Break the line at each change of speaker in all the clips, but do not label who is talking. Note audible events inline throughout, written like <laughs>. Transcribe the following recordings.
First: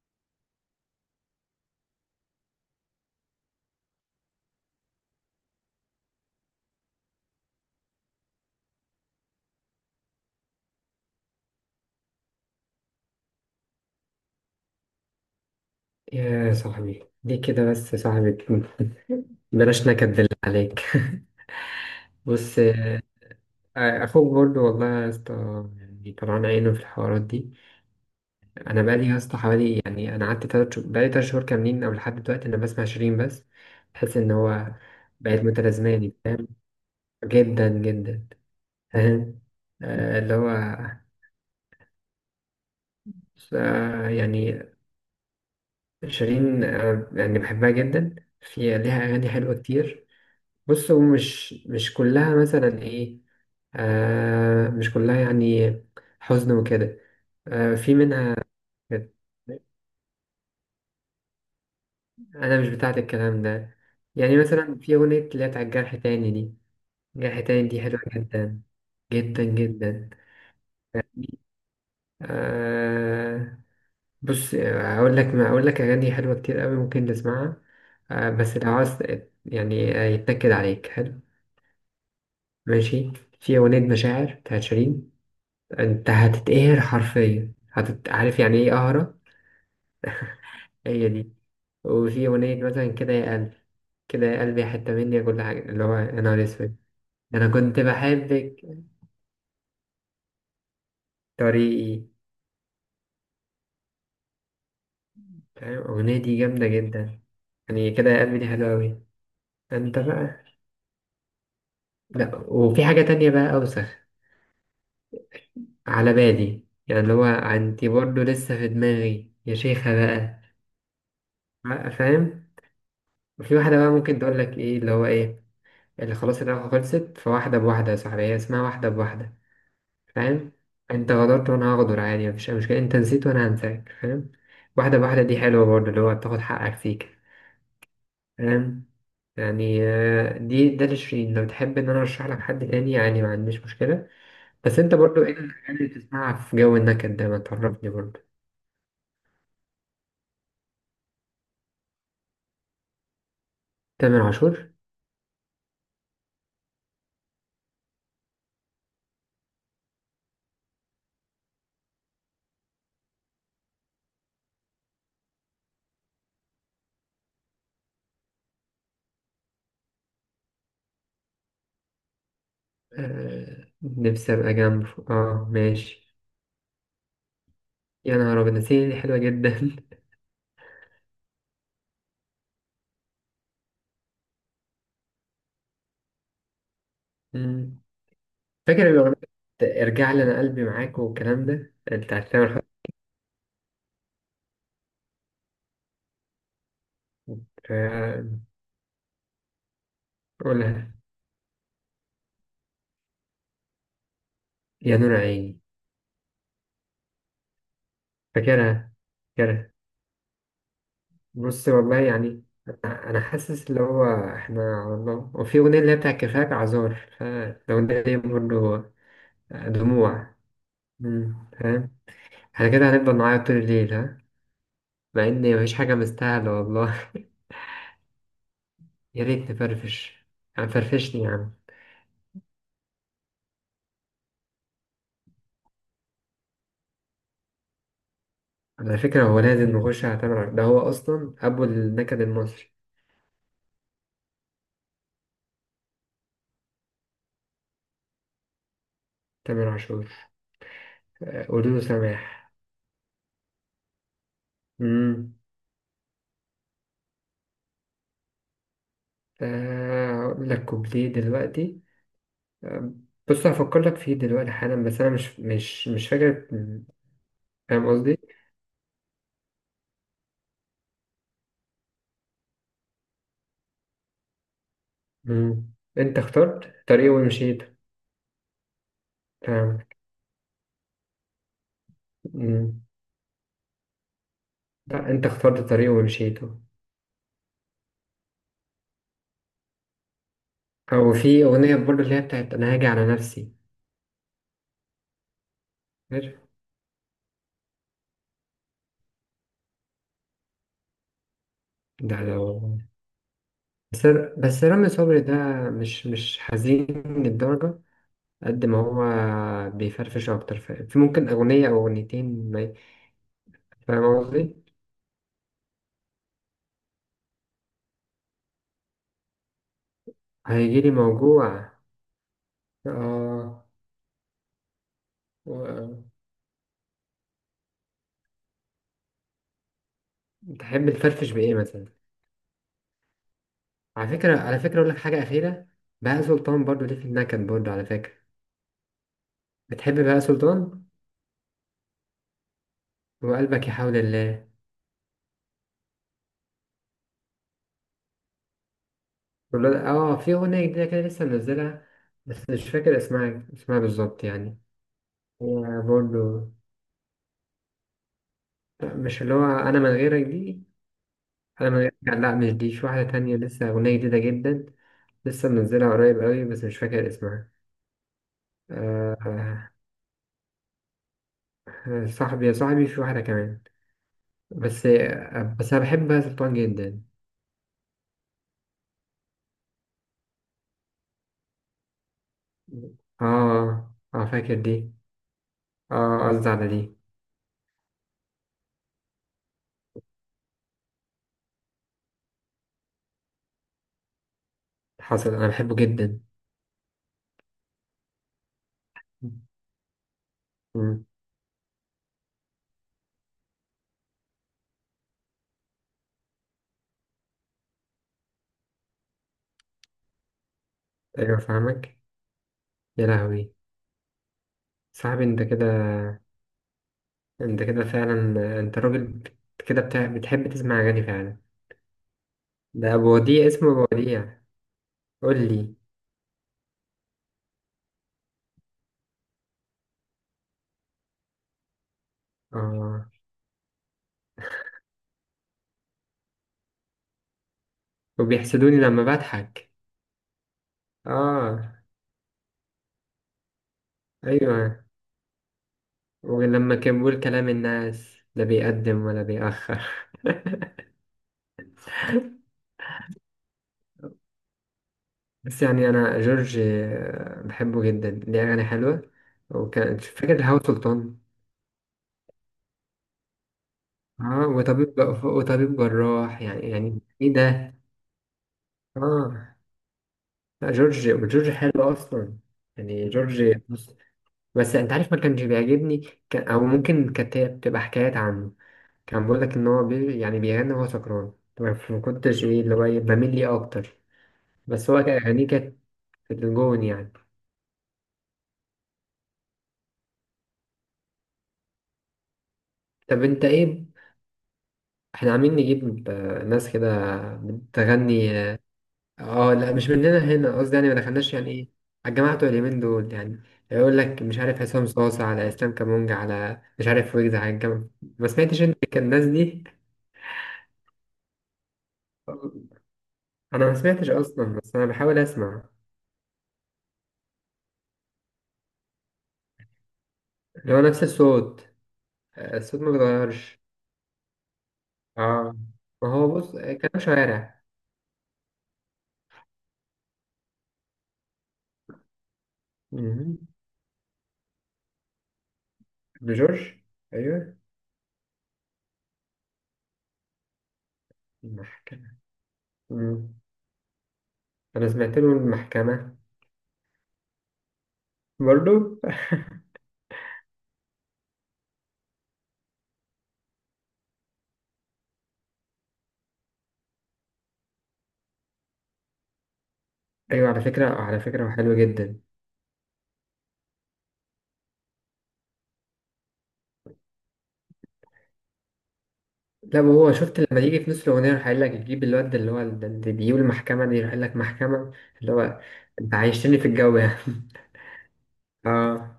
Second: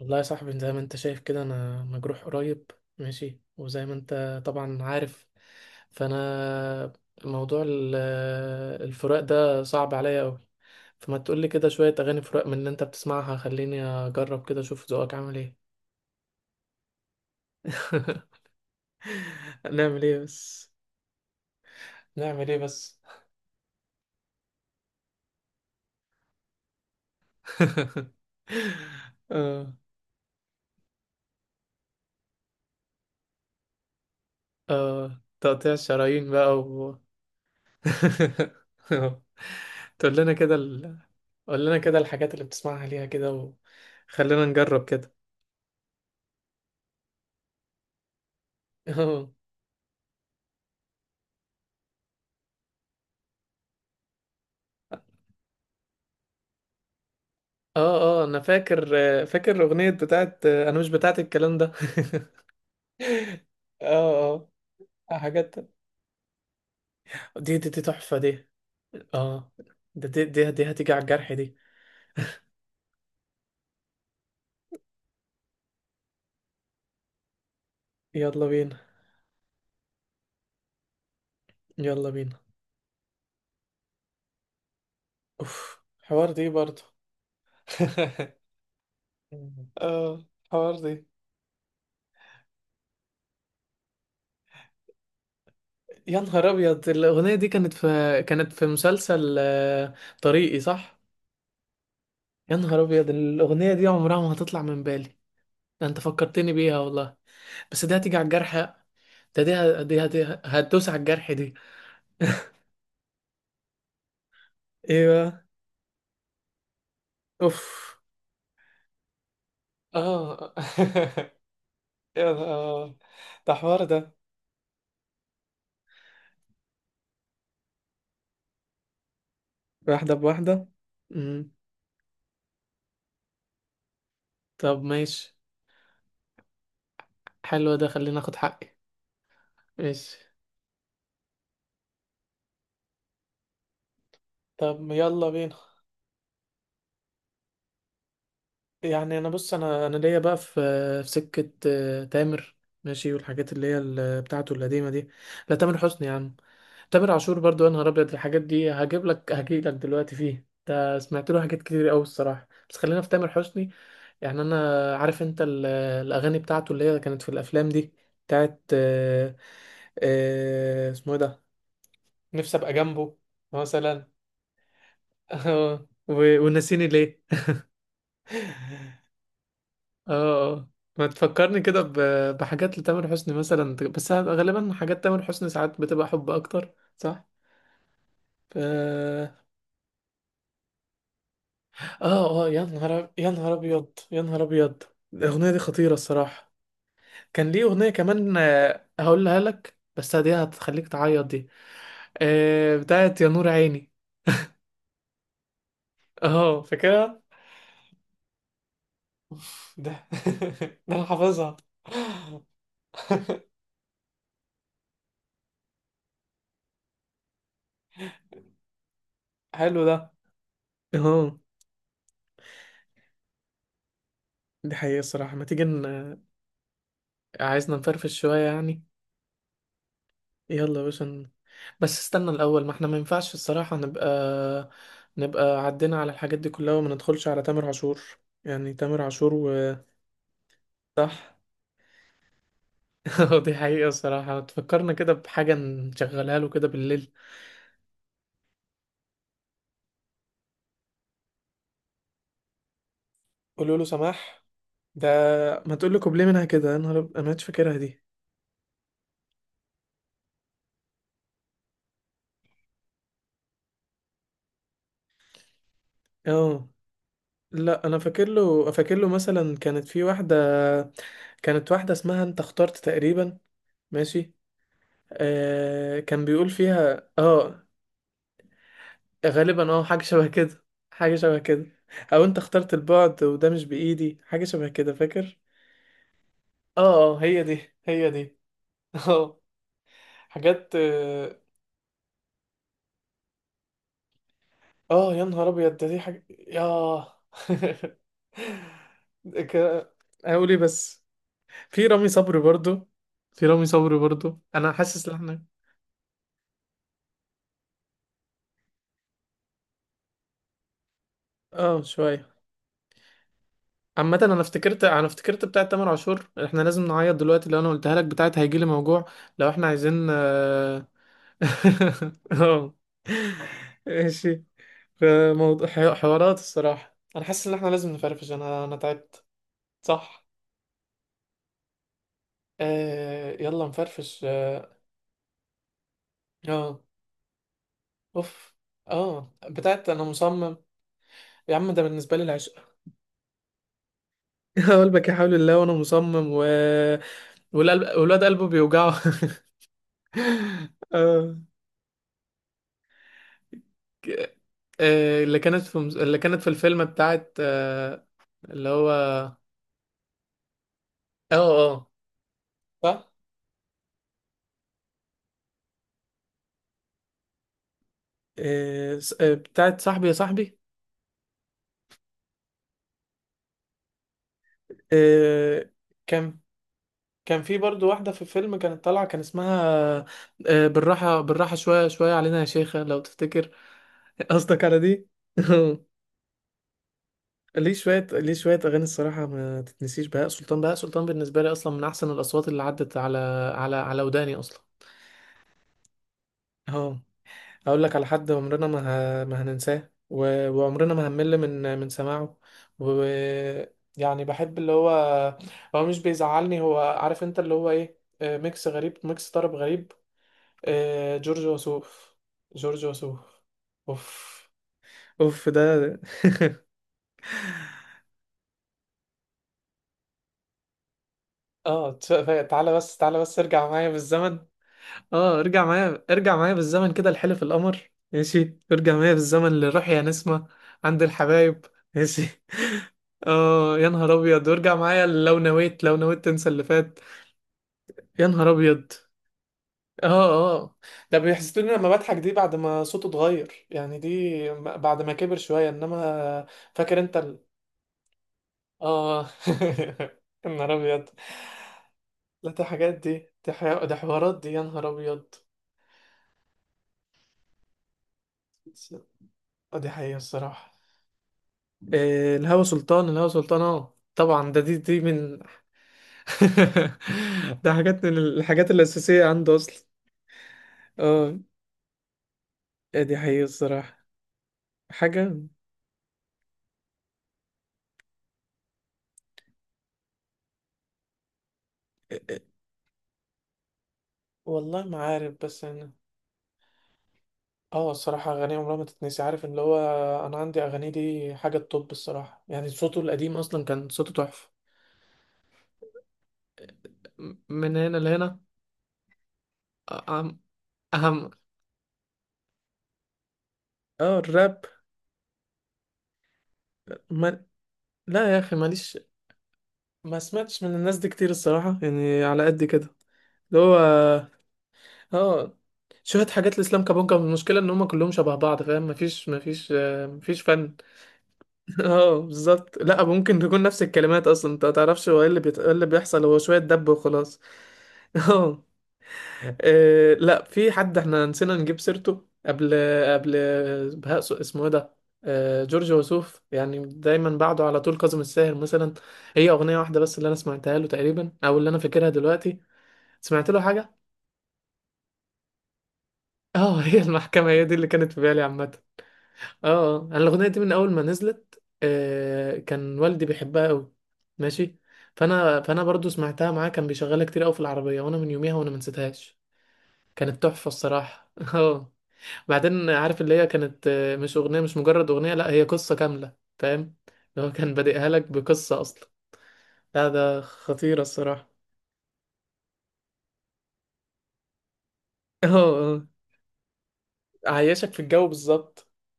والله يا صاحبي، زي ما انت شايف كده انا مجروح قريب. ماشي، وزي ما انت طبعا عارف، فانا موضوع الفراق ده صعب عليا قوي. فما تقولي كده شوية اغاني فراق من اللي انت بتسمعها، خليني اجرب كده اشوف ذوقك عامل ايه.
يا صاحبي ليه كده بس يا صاحبي.
<laughs>
<laughs> بلاش
نعمل
نكد
ايه
بالله
بس؟
عليك. <laughs>
نعمل ايه
بص،
بس؟
اخوك برضو والله يا اسطى، يعني طلعان عينه في الحوارات دي.
<laughs>
انا بقالي يا اسطى
اه،
حوالي، يعني انا قعدت تلات شهور، بقالي تلات شهور كاملين او لحد دلوقتي انا بسمع شيرين بس. بحس ان هو
اه،
بقت
تقطيع
متلازماني
الشرايين
فاهم،
بقى و...
جدا جدا. <laughs>
<laughs>
فاهم.
تقول لنا
اللي هو
كده قول لنا كده الحاجات اللي بتسمعها ليها كده، وخلينا
يعني
نجرب كده.
شيرين يعني بحبها جدا. في
<laughs>
ليها
اه،
اغاني حلوه كتير. بص هو مش كلها مثلا ايه. مش كلها يعني حزن وكده. في
اه، اه،
منها.
انا فاكر
كانت-
فاكر الاغنيه بتاعت "انا مش بتاعت الكلام ده".
أنا مش بتاعت الكلام
<laughs>
ده. يعني
اه،
مثلا في
اه،
أغنية اللي هي
حاجات.
بتاعت جرح تاني دي، جرح
دي
تاني
دي دي
دي حلوة
تحفه دي.
جدا، جدا
اه، ده
جدا.
دي هتيجي على الجرح دي.
آه بص، أقول لك ما أقول لك أغاني حلوة كتير أوي ممكن تسمعها.
يلا
بس لو
بينا،
عاوز يعني يتنكد عليك حلو.
يلا بينا.
ماشي. في أغنية مشاعر بتاعت شيرين.
اوف،
أنت
حوار دي
هتتقهر
برضه.
حرفيا،
<laughs>
عارف يعني إيه قهرة؟
اه، حوار دي.
هي دي. وفي أغنية مثلا كده يا قلبي، كده يا قلبي، حتة مني، كل حاجة، اللي هو يا
يا
نهار
نهار
أسود،
ابيض، الاغنيه دي
أنا
كانت
كنت
في كانت
بحبك،
في مسلسل "طريقي"، صح.
طريقي.
يا نهار ابيض، الاغنيه دي عمرها ما هتطلع من بالي.
فاهم
ده انت
الأغنية دي
فكرتني
جامدة
بيها والله.
جدا.
بس
يعني
دي
كده
هتيجي
يا
على
قلبي دي
الجرح
حلوة أوي.
ده. دي ه-
أنت
دي هت-
بقى
هتدوس على الجرح دي.
لأ، وفي حاجة تانية بقى أوسخ
ايوه،
على بالي، يعني اللي هو أنت
اوف،
برضه لسه في دماغي يا شيخة بقى،
اه. <laughs>
بقى
يا
فاهم.
ده
وفي واحدة
حوار
بقى
ده.
ممكن تقول لك إيه، اللي هو إيه اللي خلاص العلاقة خلصت، فواحدة بواحدة يا صاحبي، هي اسمها واحدة بواحدة،
واحدة
فاهم.
بواحدة.
انت غدرت
امم
وانا هغدر عادي، مفيش اي مشكله، انت نسيت وانا هنساك، فاهم.
طب
واحده بواحده
ماشي.
دي حلوه برضه، اللي هو تاخد حقك فيك،
حلو ده، خلينا اخد حقي.
فاهم. يعني
ماشي،
دي ده لشيرين، لو تحب ان انا ارشح لك حد تاني يعني ما عنديش مشكله. بس
طب
انت برضه
يلا
ايه
بينا.
الاغاني اللي بتسمعها في جو النكد ده؟ ما تعرفني برضه.
يعني انا بص، انا ليا بقى في سكة تامر. ماشي، والحاجات اللي هي
تامر
بتاعته
عاشور.
القديمة دي. لا، تامر حسني يا عم. تامر عاشور برضو، يا نهار ابيض! الحاجات دي هجي لك دلوقتي فيه. ده سمعت له حاجات كتير قوي الصراحه، بس خلينا في تامر حسني. يعني انا عارف انت الاغاني بتاعته اللي هي كانت في الافلام دي، بتاعت اسمه ايه ده، "نفسي ابقى جنبه"
آه،
مثلا.
نفسي ابقى جنبه،
<laughs>
اه ماشي.
ونسيني ليه.
يا نهار ابيض، نسيني دي
<laughs>
حلوه جدا. <laughs>
اه، اه، ما تفكرني كده بحاجات لتامر حسني مثلا، بس غالبا حاجات تامر حسني ساعات بتبقى حب اكتر، صح؟
مم. فاكر الاغنيه
ف
بتاعت ارجع لي، انا قلبي معاك والكلام ده، بتاعت
اه، اه.
تامر حسني.
يا نهار ابيض، يا نهار ابيض! الاغنيه دي خطيره الصراحه. كان ليه اغنيه
آه،
كمان، هقولها لك، بس دي هتخليك
قولها.
تعيط دي. بتاعت "يا نور عيني".
يا نور عيني.
اه، فاكرها.
فاكرها فاكرها.
ده <laughs> ده انا حافظها.
بص والله يعني أنا حاسس اللي هو إحنا على الله. وفي أغنية اللي هي بتاع كفاك عذار، فالأغنية دي برضه
حلو ده.
دموع.
اه،
مم، فاهم. إحنا كده هنفضل نعيط طول الليل ها؟
دي حقيقه
مع
الصراحه. ما
إن
تيجي
مفيش حاجة مستاهلة والله.
عايزنا نفرفش شويه يعني.
<laughs> يا ريت نفرفش. يعني
يلا يا باشا
فرفشني يا عم.
بس استنى الاول، ما احنا ما ينفعش الصراحه نبقى عدينا على الحاجات دي كلها وما ندخلش على تامر عاشور، يعني
على
تامر
فكرة
عاشور
هو
و...
لازم نخش على تامر عاشور، ده هو
صح.
أصلا أبو النكد المصري.
<laughs> دي حقيقة الصراحة، تفكرنا كده بحاجة نشغلها له كده بالليل.
تامر عاشور، قولوا له سماح.
"قولوا له سماح". ده
مم.
ما تقول له كوبليه منها كده، انا مش فاكرها دي.
هقول لك كوبليه دلوقتي. بص هفكر لك فيه دلوقتي حالا، بس انا مش فاكر.
اه، لا
فاهم
انا
قصدي.
فاكر له مثلا. كانت في واحدة، كانت واحدة اسمها "انت اخترت" تقريبا. ماشي،
مم. انت
كان بيقول
اخترت
فيها
طريق ومشيت.
اه، غالبا
تمام.
حاجة شبه كده، حاجة شبه كده. او "انت اخترت
مم.
البعد وده مش بإيدي"، حاجة شبه كده
لا، انت
فاكر.
اخترت طريق ومشيته.
اه، اه، هي دي، هي دي. <laughs> اه، حاجات.
او في اغنيه برضه اللي هي بتاعت انا هاجي على نفسي.
اه، يا نهار ابيض ده، دي حاجه،
فاكر؟
ياه! <laughs> ك- هقول ايه بس. في رامي
ده
صبري
لو
برضو في رامي صبري
بس
برضو، انا
رامي
حاسس ان
صبري ده
احنا،
مش حزين للدرجه، قد ما هو بيفرفش اكتر، في ممكن اغنيه او
اه، شويه.
اغنيتين،
عامة
فاهم
انا
قصدي.
افتكرت انا افتكرت بتاعة تامر عاشور احنا لازم نعيط دلوقتي. لو انا قلتها لك بتاعة "هيجيلي موجوع"، لو احنا عايزين اه.
هيجيلي موجوع
<laughs> آه،
اه.
ماشي. فموضوع حوارات الصراحة، انا حاسس ان احنا لازم نفرفش، انا تعبت. صح.
تحب تفرفش بايه مثلا؟
يلا
على
نفرفش،
فكره على
اه.
فكره اقول لك حاجه اخيره. بهاء سلطان
آه.
برضو ليه في النكد برضو على فكره.
اوف، اه، بتاعت
بتحب
"انا
بهاء
مصمم".
سلطان؟
يا عم ده بالنسبه لي العشق.
وقلبك يحاول الله.
<laughs> "قلبك يا حول الله"، "وانا مصمم" "والقلب"، "والواد قلبه بيوجعه".
اه، في اغنيه
<laughs>
جديده كده لسه
آه.
منزلها، بس مش فاكر اسمها بالظبط
ك-
يعني.
اللي كانت في
هي
اللي كانت في
برضو
الفيلم بتاعت، اللي هو،
لا، مش اللي هو انا من غيرك دي.
اه،
انا من
اه،
غيرك لا مش دي، في واحده
صح.
تانية لسه، اغنيه جديده جدا، لسه منزلها قريب قوي، بس مش فاكر اسمها. آه
بتاعت "صاحبي يا صاحبي".
صاحبي يا صاحبي، في واحده كمان، بس
آه،
بس انا بحب بهاء
كان
سلطان جدا.
كان في برضو واحدة في الفيلم كانت طالعة، كان اسمها "بالراحة بالراحة، شوية شوية علينا يا شيخة"،
اه
لو تفتكر. <laughs>
فاكر
قصدك على
دي.
دي. <laughs>
اه، قصدي على دي.
ليه شوية أغاني الصراحة ما تتنسيش. بهاء سلطان، بهاء سلطان بالنسبة لي أصلا من أحسن الأصوات اللي عدت على وداني أصلا.
حصل، انا بحبه جدا.
أهو، أقول لك على حد عمرنا ما، ما هننساه، وعمرنا
مم.
ما هنمل من سماعه و... يعني بحب اللي هو مش بيزعلني. هو عارف أنت اللي هو إيه، ميكس غريب، ميكس طرب غريب.
ايوه
جورج
فاهمك.
وسوف، جورج
يا
وسوف.
لهوي.
أوف.
صاحبي انت
أوف
كده،
ده. <laughs>
انت كده فعلا. انت راجل كده بتحب تسمع اغاني فعلا.
اه، تعالى
ده
بس،
ابو
تعالى بس
وديع،
ارجع
اسمه ابو
معايا بالزمن.
وديع. قول
اه، ارجع
لي.
معايا، ارجع معايا بالزمن كده، "لحلف القمر" ماشي، ارجع معايا بالزمن "للروح يا نسمة"، "عند الحبايب" ماشي. <laughs>
اه،
اه، يا نهار ابيض، "وارجع معايا لو نويت، لو نويت تنسى اللي فات". يا نهار
وبيحسدوني
ابيض.
لما بضحك.
اه، اه، ده "بيحسدوني
اه،
لما بضحك" دي بعد ما صوته اتغير يعني، دي
ايوه،
بعد ما كبر شوية، انما،
ولما كان
فاكر انت
بيقول كلام الناس لا بيقدم ولا
اه.
بيأخر.
<laughs> يا نهار ابيض.
<laughs>
لا، دي حاجات دي حوارات دي، يا نهار ابيض.
بس يعني انا جورج بحبه جدا، ليه اغاني حلوه.
دي
وكان
حقيقة
فاكر الهوا
الصراحة.
سلطان.
إيه، "الهوى سلطان"، "الهوى سلطان" اه
اه،
طبعا، ده دي
وطبيب
دي من.
وطبيب جراح، يعني ايه
<laughs> ده
ده.
حاجات من الحاجات الأساسية
اه،
عنده أصلا.
لا، جورج
اه،
جورج حلو اصلا.
إيه،
يعني
دي حقيقة
جورج بص،
الصراحة.
بس انت عارف ما
حاجة،
كانش بيعجبني. كان او ممكن كانت هي بتبقى حكايات عنه، كان بيقول لك ان هو يعني بيغني وهو سكران طبعا، فما
إيه،
كنتش ايه اللي هو بميل ليه اكتر.
والله
بس
ما
هو كان
عارف
اغانيه
بس
كانت
أنا،
في الجون يعني.
اه، الصراحة أغانيه عمرها ما تتنسي. عارف اللي هو، أنا عندي أغانيه دي حاجة الطب الصراحة يعني. صوته
طب
القديم
انت
أصلا
ايه؟
كان صوته تحفة.
احنا عاملين نجيب ناس كده
من هنا
بتغني
لهنا.
اه. لا، مش مننا
أهم،
هنا قصدي، يعني ما
أهم.
دخلناش يعني ايه، على الجماعة بتوع اليمين دول يعني. يقول
اه،
لك مش عارف
الراب،
حسام صاصة، على اسلام كامونج، على مش عارف ويجز
ما...
على الجامعة. ما
لا يا أخي
سمعتش انت
ماليش.
كان الناس دي؟
ما سمعتش من الناس دي كتير الصراحة، يعني على قد كده، اللي
انا ما
هو،
سمعتش اصلا، بس انا بحاول
اه،
اسمع.
شوية حاجات الاسلام كابونجا. المشكلة ان هم كلهم شبه بعض، فاهم؟ مفيش
اللي
فن.
هو نفس الصوت،
<laughs> اه، بالظبط.
الصوت ما
لا ممكن
بيتغيرش.
تكون نفس الكلمات اصلا، انت متعرفش هو ايه اللي
اه،
إيه اللي
ما
بيحصل،
هو
هو
بص
شوية دب
كلام
وخلاص.
شوارع.
<laughs> اه، لا، في حد احنا نسينا نجيب سيرته قبل، قبل
مهم.
اسمه ايه ده، جورج
ابن
وسوف.
جورج.
يعني دايما
ايوه،
بعده على طول كاظم الساهر مثلا. هي اغنية واحدة بس اللي انا سمعتها له تقريبا، او اللي انا فاكرها
المحكمة.
دلوقتي.
مم.
سمعت له حاجة.
انا سمعت له المحكمة
<laughs> اه، هي "المحكمة" هي دي اللي كانت في بالي
برضو.
عامة. اه، اه، انا الاغنيه دي من اول ما نزلت، كان والدي بيحبها قوي. ماشي، فانا برضو سمعتها معاه، كان بيشغلها كتير قوي في العربيه، وانا من يوميها وانا ما نسيتهاش. كانت
ايوه على
تحفه
فكره،
الصراحه. <laughs>
وحلو
اه.
جدا.
بعدين عارف اللي هي كانت، مش مجرد اغنيه، لا هي قصه كامله، فاهم؟ اللي هو كان بادئها لك بقصه اصلا.
لا،
لا،
وهو
ده
شفت لما يجي في
خطيره
نص الاغنيه يروح
الصراحه.
قايل لك
<laughs>
يجيب الواد اللي هو اللي بيجيب المحكمه دي، يروح قايل لك محكمه. اللي
اه،
هو
اه،
انت عايشتني في الجو يعني. <laughs>
عايشك في الجو بالظبط.
اه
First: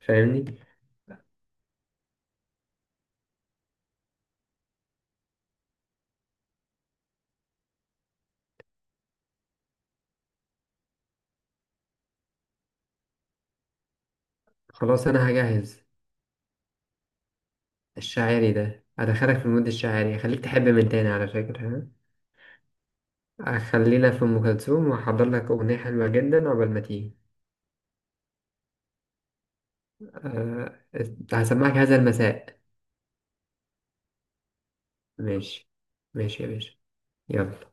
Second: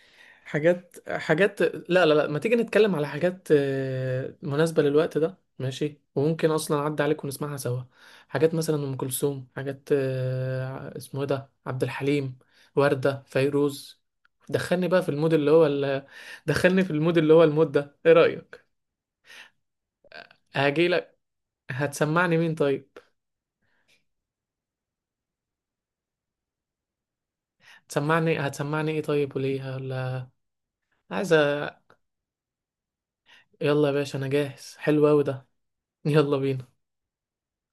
فاهمني.
حاجات لا، لا، لا، ما تيجي نتكلم على حاجات مناسبة للوقت ده ماشي، وممكن اصلا اعدي عليك ونسمعها سوا. حاجات مثلا ام كلثوم، حاجات، اسمه إيه ده، عبد الحليم، وردة، فيروز. دخلني بقى
خلاص
في
انا
المود اللي هو
هجهز.
دخلني في المود اللي هو المود ده، ايه
الشاعري
رأيك؟
ده؟ ادخلك في المود الشاعري، اخليك تحب
هاجي
من تاني
لك.
على فكره.
هتسمعني مين طيب؟
ها خلينا في ام كلثوم، واحضر لك اغنيه حلوه جدا عقبال ما تيجي.
هتسمعني ايه طيب؟ وليه؟ ولا
أه،
عايزة؟
هسمعك هذا المساء.
يلا يا باشا انا جاهز، حلو اوي ده،
ماشي.
يلا
ماشي يا باشا.
بينا.
يلا.